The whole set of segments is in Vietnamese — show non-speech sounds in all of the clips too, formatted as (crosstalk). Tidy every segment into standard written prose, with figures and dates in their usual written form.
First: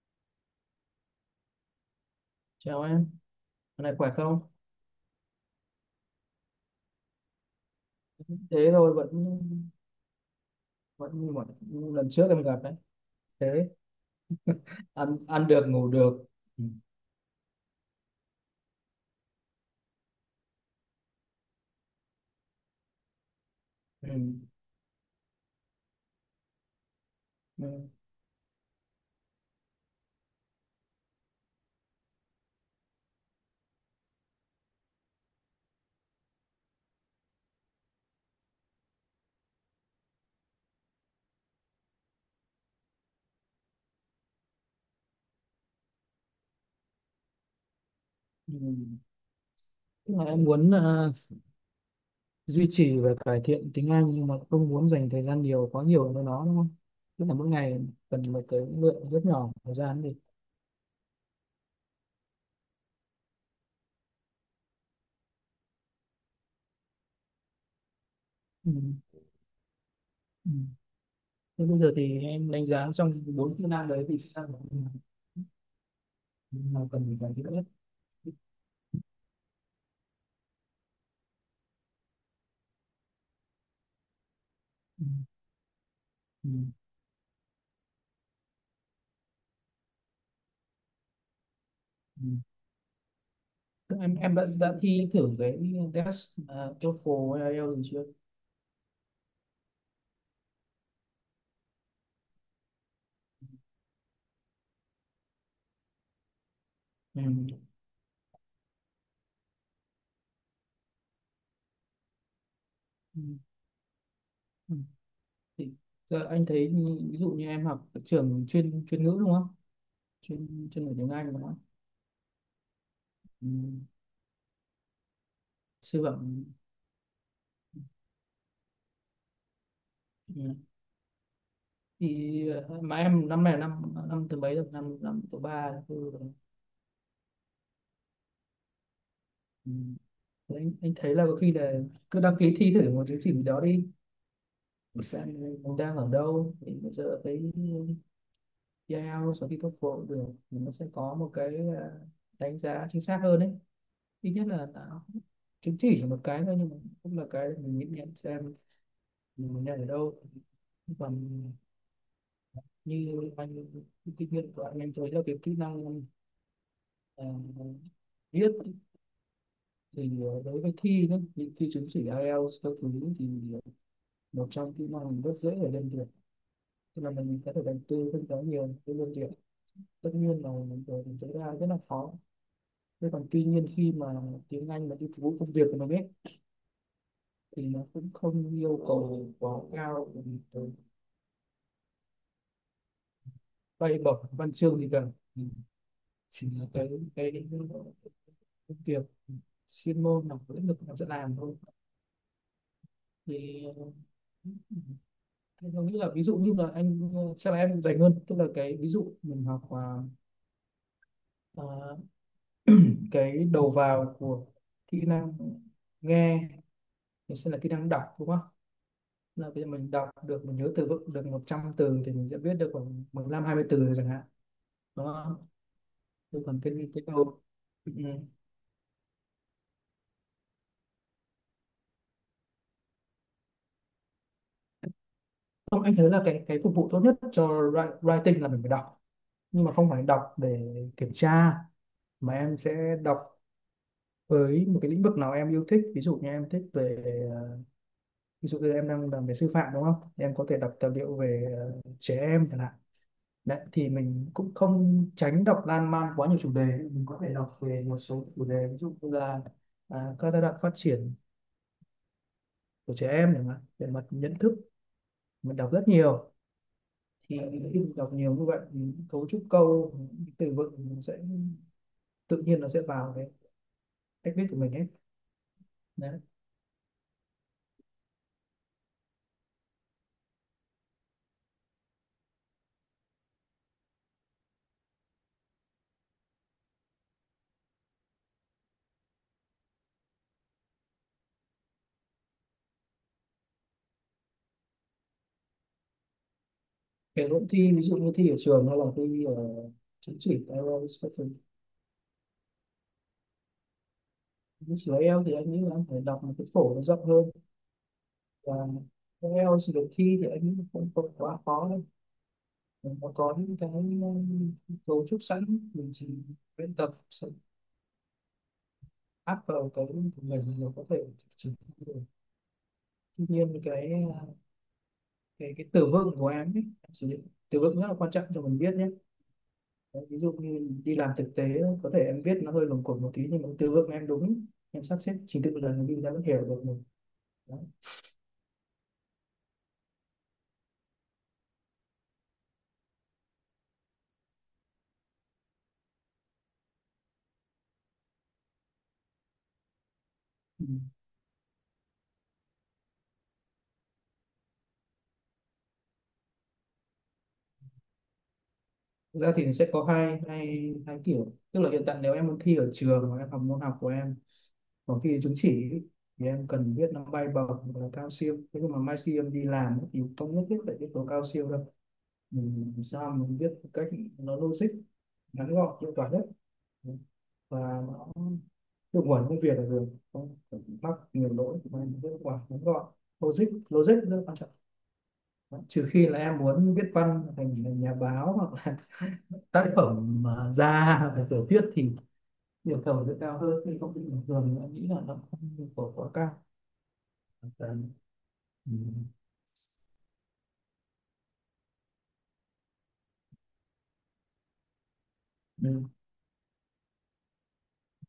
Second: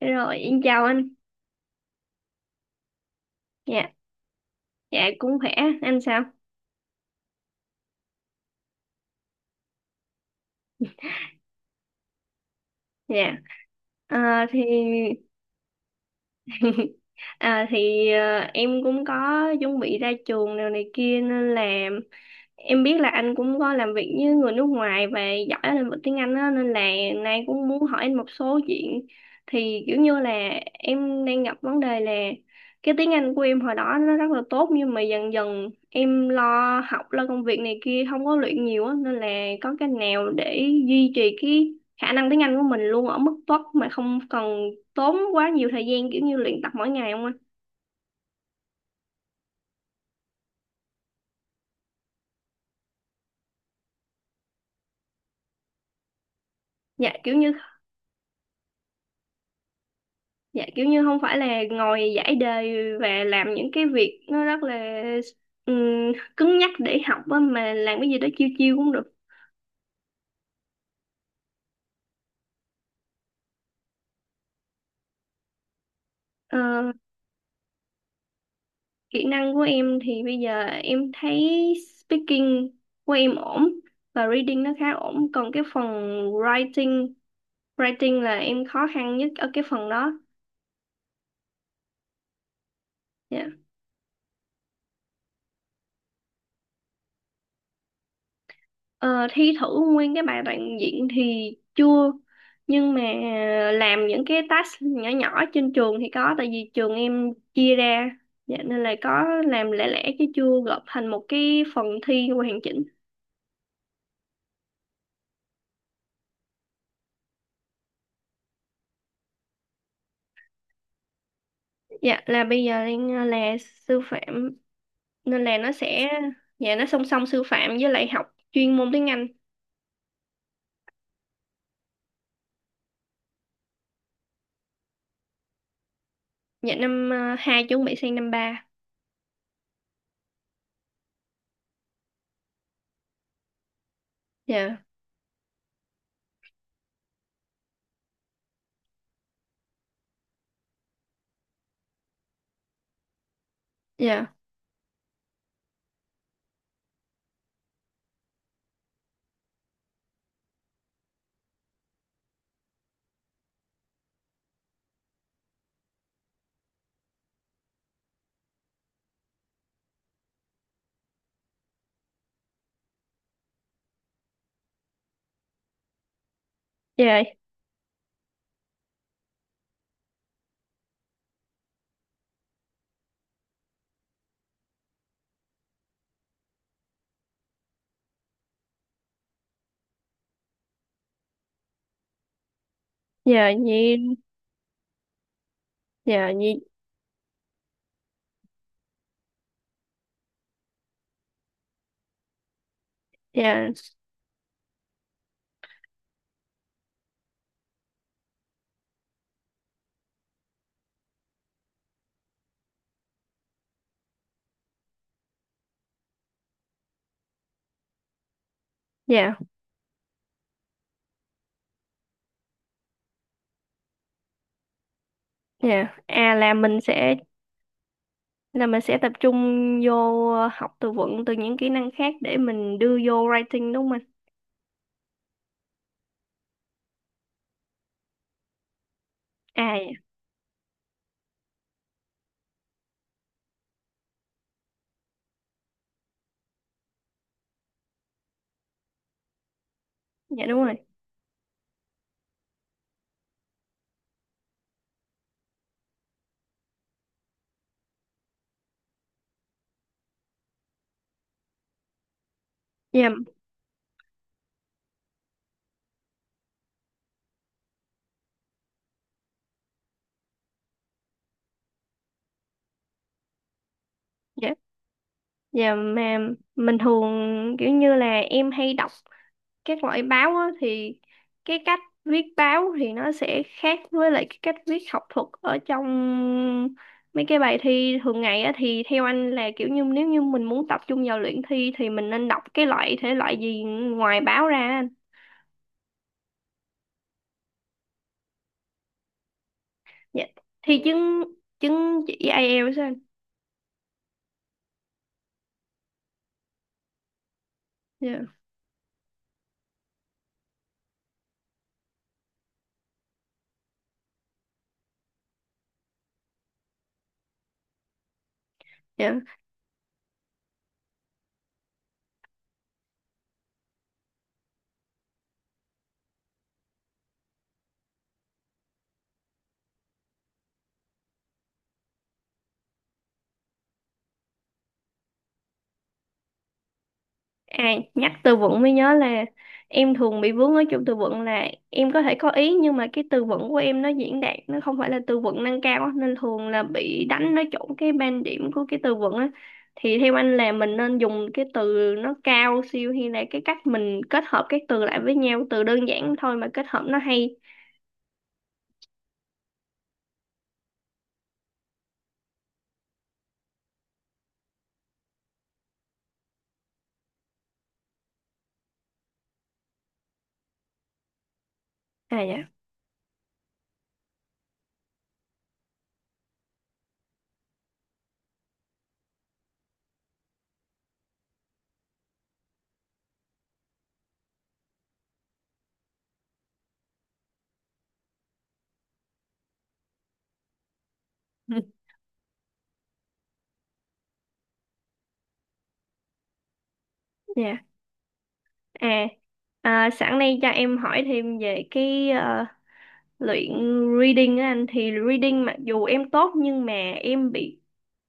Rồi, em chào anh. Chào em, hôm Dạ, nay khỏe không? dạ cũng khỏe. Anh sao? Thế thôi vẫn vẫn như mọi lần trước em gặp đấy. Dạ. Thế À, thì ăn ăn được ngủ được. Ừ. (laughs) Em cũng có chuẩn bị ra trường nào này kia nên là em biết là anh cũng có làm Ừ. việc với người nước ngoài và giỏi ở lĩnh vực tiếng Anh á, nên là nay Ừ. cũng muốn hỏi anh một số chuyện. Thì kiểu như là em đang gặp vấn đề là cái tiếng Anh của em hồi đó nó rất là tốt, nhưng mà dần dần em lo học lo công việc này kia không có luyện nhiều á, nên là có cái nào để duy trì cái khả năng tiếng Anh của mình luôn ở mức tốt mà không cần tốn quá nhiều thời gian kiểu như luyện tập mỗi ngày không anh? Ừ. Tức là em muốn duy trì và cải thiện tiếng Anh nhưng mà không muốn dành thời gian nhiều quá nhiều với nó đúng không? Dạ Tức kiểu là mỗi như ngày cần một cái lượng rất nhỏ thời gian đi. dạ kiểu như không phải là ngồi giải đề và làm những cái việc nó rất là cứng nhắc để học á, mà làm cái gì đó chiêu Ừ. chiêu cũng được. Ừ. Thế bây giờ thì em đánh giá trong bốn kỹ năng đấy thì kỹ năng nào nào Ờ, cần phải cải thiện nhất? kỹ năng của em thì bây giờ em thấy speaking của em ổn, và reading nó khá Ừ. ổn, còn cái phần Ừ. writing writing là em khó khăn nhất ở cái phần đó. Ừ. Dạ. Em đã thi thử cái test TOEFL hay IELTS rồi chưa. Ờ, thi thử nguyên cái bài đoạn diễn thì chưa, nhưng mà làm những cái task nhỏ nhỏ trên trường thì có, tại vì trường Ừ. em chia ra, dạ, nên là có làm lẻ lẻ chứ chưa gộp thành một cái phần thi hoàn chỉnh. Ừ. Ừ. Thì giờ anh thấy như-, ví dụ như em học ở trường chuyên chuyên ngữ đúng không, chuyên chuyên ngữ tiếng Anh đúng không. Dạ, là bây giờ đang Ừ. là sư phạm, nên là nó Sư sẽ, phạm. dạ, nó song song sư phạm với lại học chuyên môn tiếng Anh. Ừ. Thì mà em năm này là năm năm thứ mấy rồi, năm năm thứ ba thứ tư rồi. Dạ năm hai, chuẩn bị sang năm ba. Ừ. Thế anh thấy là có khi là cứ đăng ký thi thử một chứng chỉ gì đó đi, Dạ. xem mình đang ở đâu. Thì bây giờ thấy IELTS sau khi tốt cũng được, thì nó sẽ có một cái đánh giá chính xác hơn đấy. Ít Dạ. nhất là nó chứng chỉ một cái thôi nhưng mà cũng là cái để mình nhìn nhận xem mình nhận ở đâu. Còn như anh, kinh nghiệm của anh em thấy là cái kỹ năng ờ, viết thì đối với thi đó, thì thi chứng chỉ IELTS các thứ, thì một trong kỹ năng rất dễ để lên được. Tức là Dạ. mình có thể đầu tư không quá nhiều để lên được, tất nhiên là mình tối đa rất là khó. Thế còn, tuy nhiên khi mà tiếng Anh mà đi phục vụ công việc của mình ấy, thì nó cũng không yêu cầu quá cao, bởi vì Dạ nhi. bay bổng văn chương gì cả. Ừ, Dạ chỉ nhi. là cái công việc chuyên môn là lĩnh vực mà sẽ làm thôi. Thì Dạ. ừ, thế tôi nghĩ là ví dụ như là anh chắc là em dành hơn, tức là cái ví dụ mình học ờ, cái đầu vào của kỹ năng nghe thì sẽ là kỹ năng đọc đúng không. Dạ. Là bây giờ mình đọc được, mình nhớ từ vựng được 100 từ thì mình sẽ viết được khoảng 15 20 từ rồi chẳng hạn, đúng không. Yeah. À, Thế là còn mình cái sẽ câu, ừ. Ừ. là mình sẽ tập trung vô học từ vựng từ những kỹ năng khác để mình đưa vô writing, đúng không anh? Không, anh thấy là cái phục vụ tốt nhất cho writing là mình phải đọc, nhưng mà À không dạ. phải đọc để kiểm tra, mà em sẽ đọc với một cái lĩnh vực nào em yêu thích. Ví dụ như em thích về ờ, ví dụ như em đang làm về sư phạm đúng không, em có Dạ thể đúng rồi. đọc tài liệu về trẻ em chẳng hạn. Đấy, thì mình cũng không tránh đọc lan man quá nhiều chủ đề, mình có thể đọc về một số chủ đề ví dụ như là các giai đoạn phát triển của Dạ. trẻ em chẳng hạn, về mặt nhận thức. Mình đọc rất nhiều thì khi mình đọc nhiều như vậy, mình cấu trúc câu, những từ vựng nó sẽ tự nhiên nó sẽ vào cái cách viết Dạ. của mình ấy, Dạ, mà đấy. mình thường kiểu như là em hay đọc các loại báo á, thì cái cách viết báo thì nó sẽ khác với lại cái cách viết học thuật ở trong mấy cái bài thi thường ngày á, thì theo anh là kiểu như nếu như mình muốn tập trung vào luyện thi thì mình nên đọc cái loại thể loại gì ngoài báo ra anh? Kể cũng thi, ví dụ như thi ở trường hay là thi ở chứng Dạ. chỉ Thi IELTS các chứng thứ. chứng chỉ ai eo sao anh? Chứng chỉ IELTS thì anh nghĩ là anh phải đọc một cái phổ nó rộng hơn. Dạ. Và IELTS được thi thì anh nghĩ là không không quá khó đâu. Nó có những cái ờ, cấu trúc sẵn, mình chỉ luyện tập sẽ Dạ. áp vào cái của mình là có thể chỉnh được. Tuy nhiên cái ờ, cái từ vựng của em ấy, em sử dụng từ vựng rất là quan trọng cho mình viết nhé. Đấy, ví dụ như đi làm thực tế có thể em viết nó hơi lồng cuộn một tí, nhưng mà từ vựng em đúng, em sắp xếp trình tự một lần đi ra vẫn hiểu được mình. Đấy. À, nhắc từ vựng mới nhớ là em thường bị vướng ở chỗ từ vựng, là em có thể có ý nhưng mà cái từ vựng của em nó diễn đạt nó không phải là từ vựng nâng cao á, nên thường là bị đánh nó trúng cái ban điểm của cái từ vựng á, thì theo anh là Ừ. mình nên dùng cái từ nó cao siêu hay là cái cách mình kết hợp các từ lại với nhau từ đơn giản thôi mà kết hợp nó hay? Thực ra thì sẽ có hai hai hai kiểu, tức là hiện tại nếu em muốn thi ở trường mà em học môn học của em có thi chứng chỉ, thì em cần biết nó bay bổng hoặc là cao siêu. Thế nhưng mà mai khi em đi làm ấy, thì không nhất thiết phải biết tố cao siêu đâu. À dạ. Mình làm sao mình biết một cách nó logic, ngắn gọn, hiệu quả nhất, và nó hiệu quả công việc là được. Không phải mắc nhiều lỗi mà mình biết hiệu quả, ngắn gọn, logic logic rất quan trọng. Đấy, trừ khi là em muốn viết văn thành thành nhà báo hoặc là (laughs) tác phẩm mà ra về tiểu thuyết (laughs) thì yêu cầu sẽ cao hơn. Nhưng không, bình thường em nghĩ là nó không yêu cầu quá cao. Dạ. Cần. Ừ. À, à sẵn đây cho em hỏi thêm về cái luyện reading á anh, thì reading mặc dù Ừ. em tốt nhưng mà em bị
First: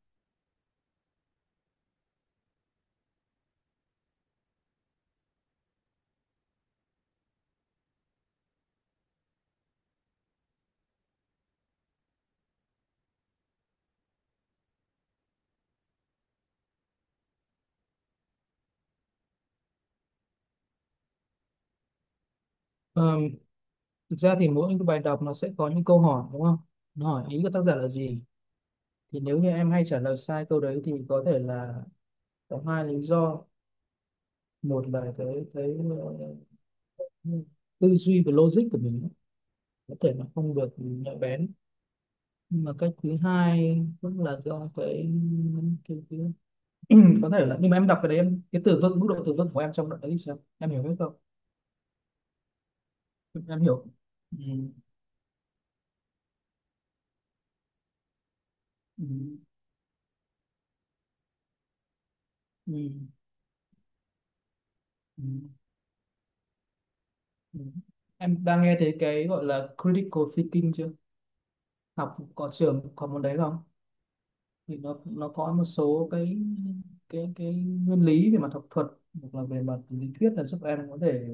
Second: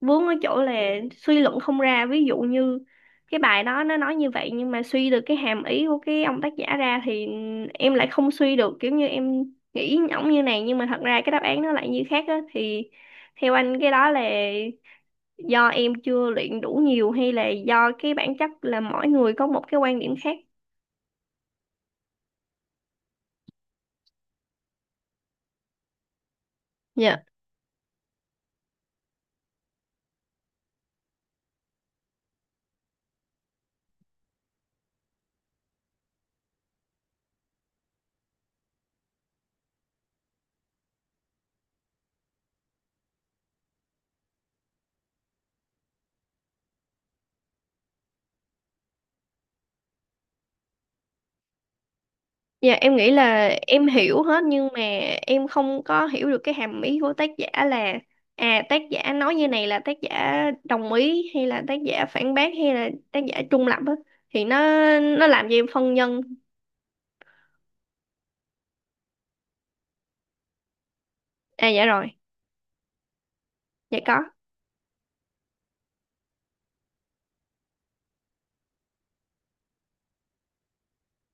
vướng ở chỗ là suy luận không ra, ví dụ như cái bài đó nó nói như vậy nhưng mà suy được cái hàm ý của cái ông tác giả ra thì em lại không suy được, kiểu như em nghĩ ổng như này nhưng mà thật ra cái đáp án nó lại như khác á, thì theo anh cái đó là do em chưa luyện đủ nhiều hay là do cái bản chất là mỗi người có một cái quan điểm khác? Ờ, thực ra thì mỗi cái bài đọc nó sẽ có những câu hỏi đúng không? Nó Dạ. hỏi ý của tác giả là gì? Thì nếu như em hay trả lời sai câu đấy thì có thể là có hai lý do. Một là cái ờ, tư duy và logic của mình ấy, có thể là không được nhạy bén. Nhưng mà cách thứ hai cũng là do cái... (clears throat) có thể là, nhưng mà em đọc cái đấy, em cái từ vựng, mức độ từ vựng của em trong đoạn đấy thì sao? Em hiểu hết không? Dạ, em nghĩ là Em hiểu. em hiểu hết, Ừ. nhưng mà em không có hiểu được cái hàm ý của tác giả, là à tác Ừ. giả nói như này là tác giả đồng ý hay là tác giả phản bác hay là Ừ. tác giả trung lập á, thì nó Ừ. nó làm cho em phân vân. Ừ. Em đang nghe thấy cái gọi là critical thinking chưa? À dạ rồi. Học có trường có môn đấy không? Dạ có. Thì nó có một số cái cái nguyên lý về mặt học thuật hoặc là về mặt lý thuyết, là giúp em có thể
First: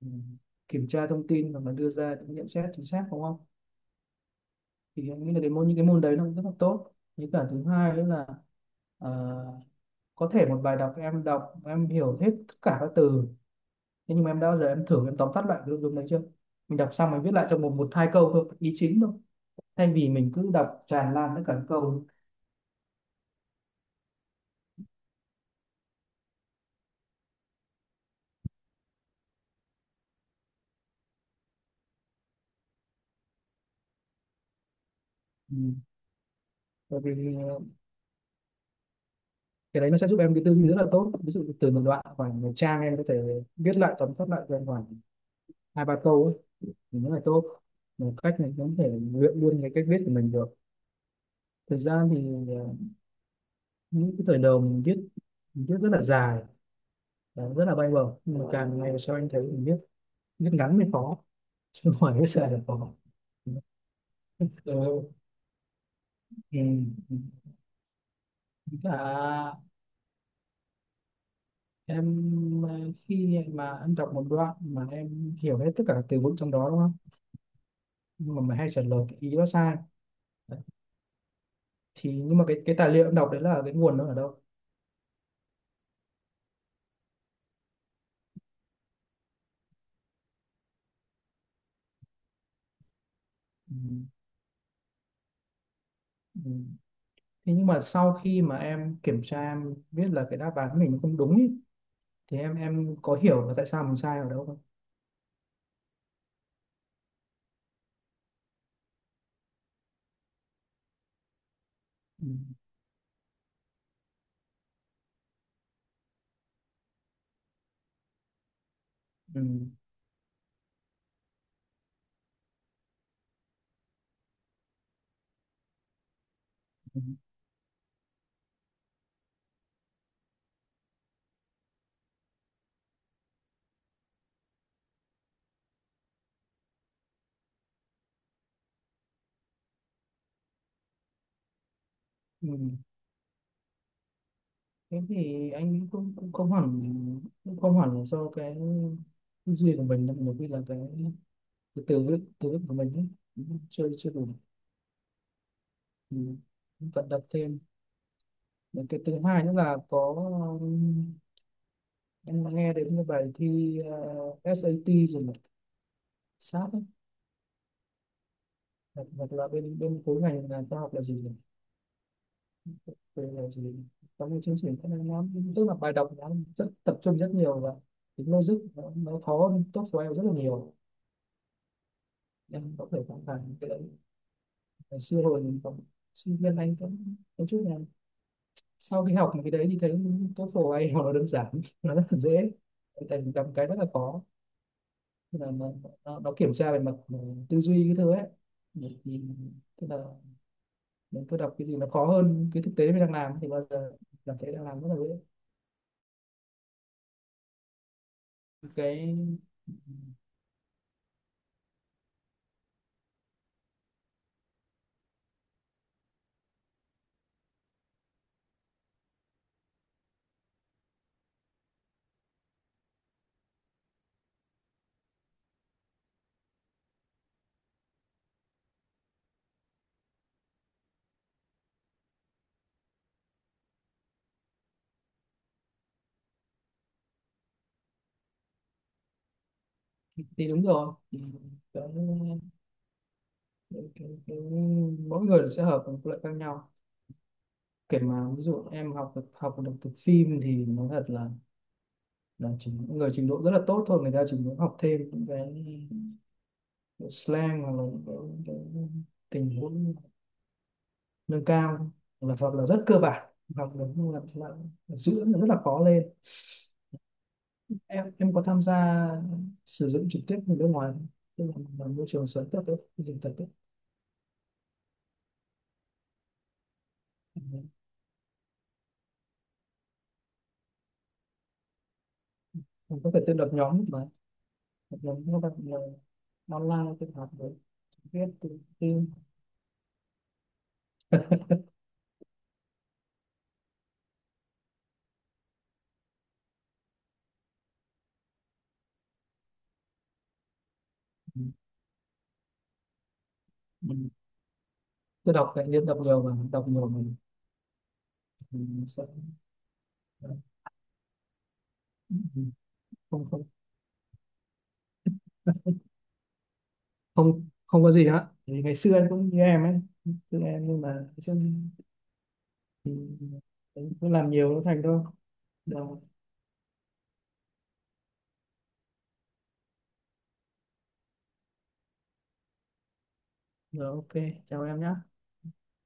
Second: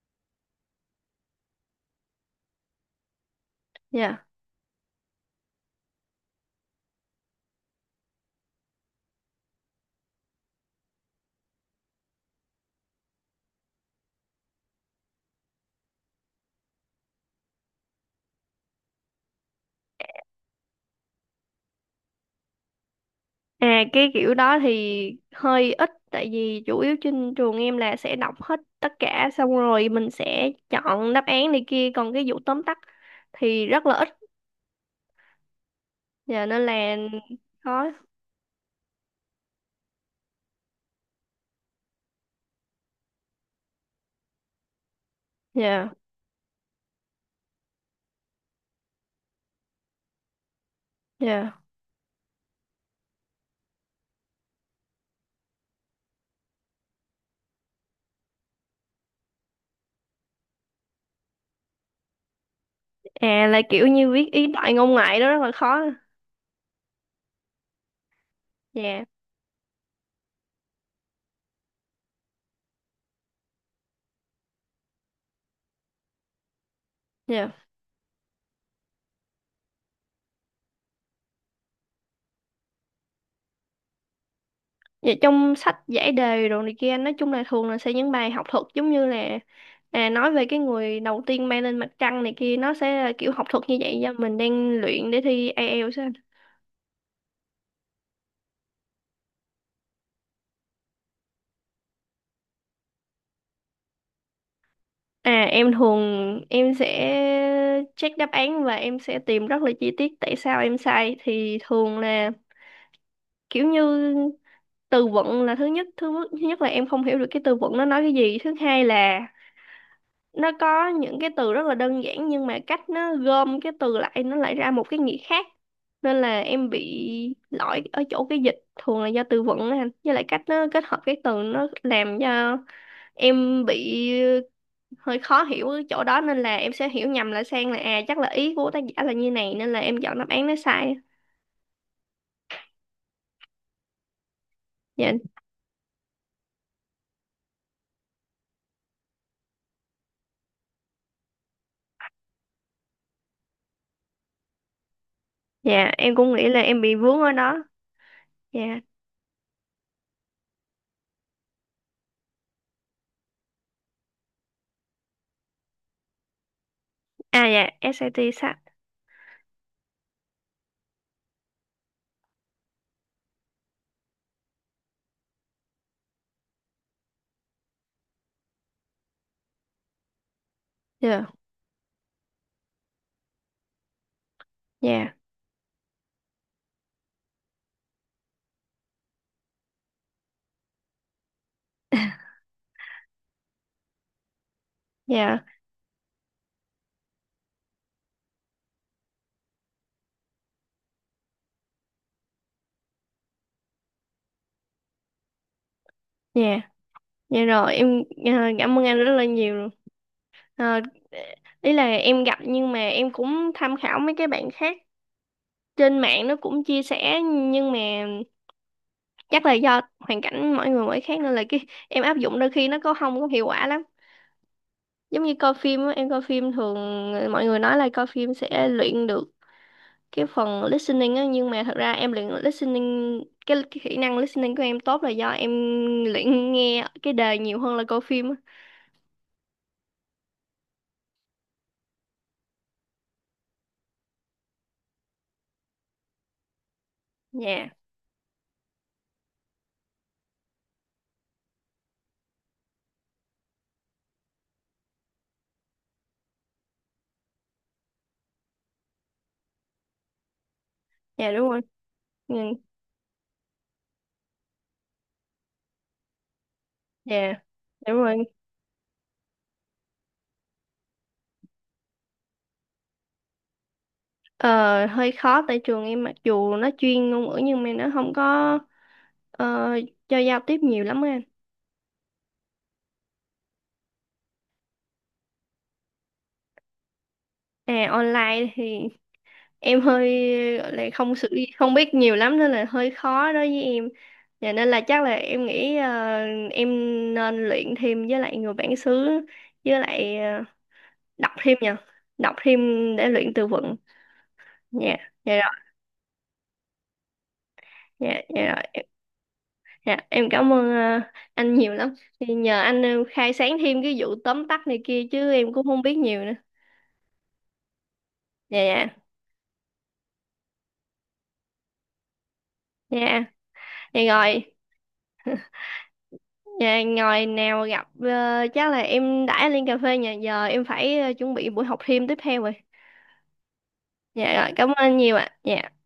ừ, kiểm tra thông tin và mà đưa ra những nhận xét chính xác, đúng không? Dạ. Thì em nghĩ là cái môn, những cái môn đấy nó cũng rất là tốt. Với cả thứ hai nữa là, ờ, có thể một bài đọc em hiểu hết tất cả các từ, thế nhưng mà em đã bao giờ em thử em tóm tắt lại cái nội dung đấy chưa? Mình đọc xong mình viết lại trong một một hai câu thôi, ý chính thôi, thay vì mình cứ đọc tràn lan tất cả các câu. À, cái kiểu đó thì hơi ít, tại vì chủ yếu trên trường em là sẽ đọc hết tất cả xong rồi mình sẽ chọn đáp án này kia, còn cái vụ tóm tắt thì rất là ít. Ừ. Dạ nên là Bởi vì khó. cái đấy nó sẽ giúp em cái tư duy rất là tốt, ví dụ từ một đoạn khoảng một trang em có thể viết lại, tóm tắt lại trong khoảng hai Dạ. ba câu ấy, thì nó là tốt. Một cách này cũng có thể luyện luôn cái cách viết của mình được. Dạ. Thực ra thì ờ, những cái thời đầu mình viết, mình viết rất là dài và rất là bay bổng, nhưng mà càng ngày sau anh thấy mình viết viết ngắn mới khó, chứ không phải viết dài là khó. À, là kiểu như viết ý đại Ờ, ngôn ngoại đó rất là khó. ừ. Ừ. Dạ. Và em khi mà em đọc một đoạn mà em hiểu hết tất cả các từ vựng trong đó đúng không, Dạ. nhưng mà mày hay trả lời cái ý đó sai. Đấy. Thì nhưng mà cái tài liệu em đọc đấy là cái nguồn nó ở đâu? Vậy trong sách giải đề đồ này kia nói chung là thường là sẽ những bài học thuật, giống như là à, nói về cái người đầu tiên bay lên mặt trăng này kia, nó sẽ là kiểu học thuật Ừ. như vậy, do mình đang luyện để thi IELTS á anh. Ừ. Thế nhưng mà sau khi mà em kiểm tra em biết là cái đáp án của mình nó không đúng ý, thì em có hiểu là tại sao mình sai ở đâu không? À em thường em sẽ check đáp án và em sẽ tìm rất là chi tiết tại sao em sai, thì thường là Ừ. kiểu như từ vựng là thứ nhất, là em không hiểu được cái từ vựng nó nói cái gì. Thứ hai là Ừ. nó có những cái từ rất là đơn giản nhưng mà cách nó gom cái từ lại nó lại ra một cái nghĩa khác, nên là em bị Ừ. lỗi ở chỗ cái dịch, thường là do từ vựng á anh, với lại cách nó kết hợp cái từ nó làm cho em bị hơi khó hiểu ở chỗ đó, nên là em sẽ hiểu nhầm lại sang là à chắc là ý của tác giả là như này, nên là em chọn đáp án nó sai. Ừ. Thế Dạ. thì anh cũng cũng không hẳn là do cái tư duy của mình đâu, nhiều khi là cái từ vựng của mình ấy chưa chưa đủ. Dạ, em Ừ, cũng nghĩ là em bị vận vướng động ở thêm. đó. Dạ. Những cái thứ hai nữa là có, um, em nghe đến cái bài thi SAT rồi này, sát. Ấy. À dạ SAT sách. Hoặc, hoặc là bên bên khối ngành là khoa học là gì nhỉ, về là gì nhỉ? Có một chương trình cái này nó, tức là bài đọc nó rất tập trung rất nhiều, và tính logic nó khó hơn tốt của em rất là nhiều. Dạ. Em có thể cảm thấy cái đấy. Ngày Dạ. xưa hồi mình còn sinh viên anh cũng có chút là, sau khi học cái đấy thì thấy TOEFL ai nó đơn giản (laughs) nó rất là dễ, tại vì gặp cái rất là khó. Tức Dạ. là nó kiểm tra về mặt tư duy cái thứ ấy. Thì tức là mình cứ đọc cái gì nó khó hơn cái thực tế mình đang làm, thì bao giờ cảm thấy đang làm rất là dễ. Dạ. Dạ rồi, em cảm ơn anh rất Cái, là nhiều. Ờ, ý là em gặp, nhưng mà em cũng tham khảo mấy cái bạn khác trên mạng nó cũng chia sẻ, nhưng mà chắc là do hoàn cảnh mỗi người mỗi khác nên là cái em áp dụng đôi khi nó có không có hiệu quả lắm, giống như coi phim á, em coi phim thường, mọi người nói là coi phim sẽ luyện được cái phần listening á, nhưng mà thật ra em luyện listening, cái kỹ năng listening của em tốt là do em luyện nghe cái đề nhiều hơn là coi phim á. thì đúng rồi, thì cái, cái, mỗi người sẽ hợp với một loại khác nhau. Dạ. Kể mà ví dụ em học được từ phim thì nó thật là chỉ những người trình độ rất là tốt thôi, người ta chỉ muốn học thêm những cái slang hoặc là những cái tình huống Dạ nâng đúng rồi. cao, Ừ, là hoặc là rất cơ bản hoặc là, là giữ nó rất là khó lên. dạ đúng em rồi. em có tham gia sử dụng trực tiếp người nước ngoài không? Tức là môi trường sống thật đấy, môi trường thật đấy. Ờ, hơi khó, tại trường em mặc dù nó chuyên ngôn ngữ nhưng mà nó không có ờ, cho giao tiếp nhiều lắm á anh. Em có thể tự lập nhóm mà, lập nhóm các bạn là online tự học với, À viết online tự thì tin. em hơi gọi là không biết nhiều lắm nên là hơi khó đối với em. Và nên là chắc là em nghĩ em nên luyện thêm với lại người bản xứ với lại đọc Ừ. thêm nha. Đọc thêm để luyện từ vựng. Ừ. Dạ. Dạ Tự đọc tự rồi. nhiên, đọc nhiều và đọc nhiều mình, Dạ. Dạ rồi. mình sẽ. Dạ, em Ừ. cảm ơn anh nhiều lắm. Thì nhờ anh Không, khai không sáng thêm cái vụ tóm tắt này kia chứ em cũng không biết nhiều nữa. không không có gì hết, Dạ. vì ngày Dạ. xưa em cũng như em ấy, xưa em nhưng mà chứ. Ừ, Dạ. Thì cứ làm rồi, nhiều nó thành thôi. Rồi, dạ, ngồi nào gặp chắc là em đãi lên cà phê, nhà giờ em phải chuẩn bị buổi học thêm tiếp theo rồi. rồi, ok, Dạ rồi, chào cảm ơn em anh nhé. nhiều ạ. Dạ.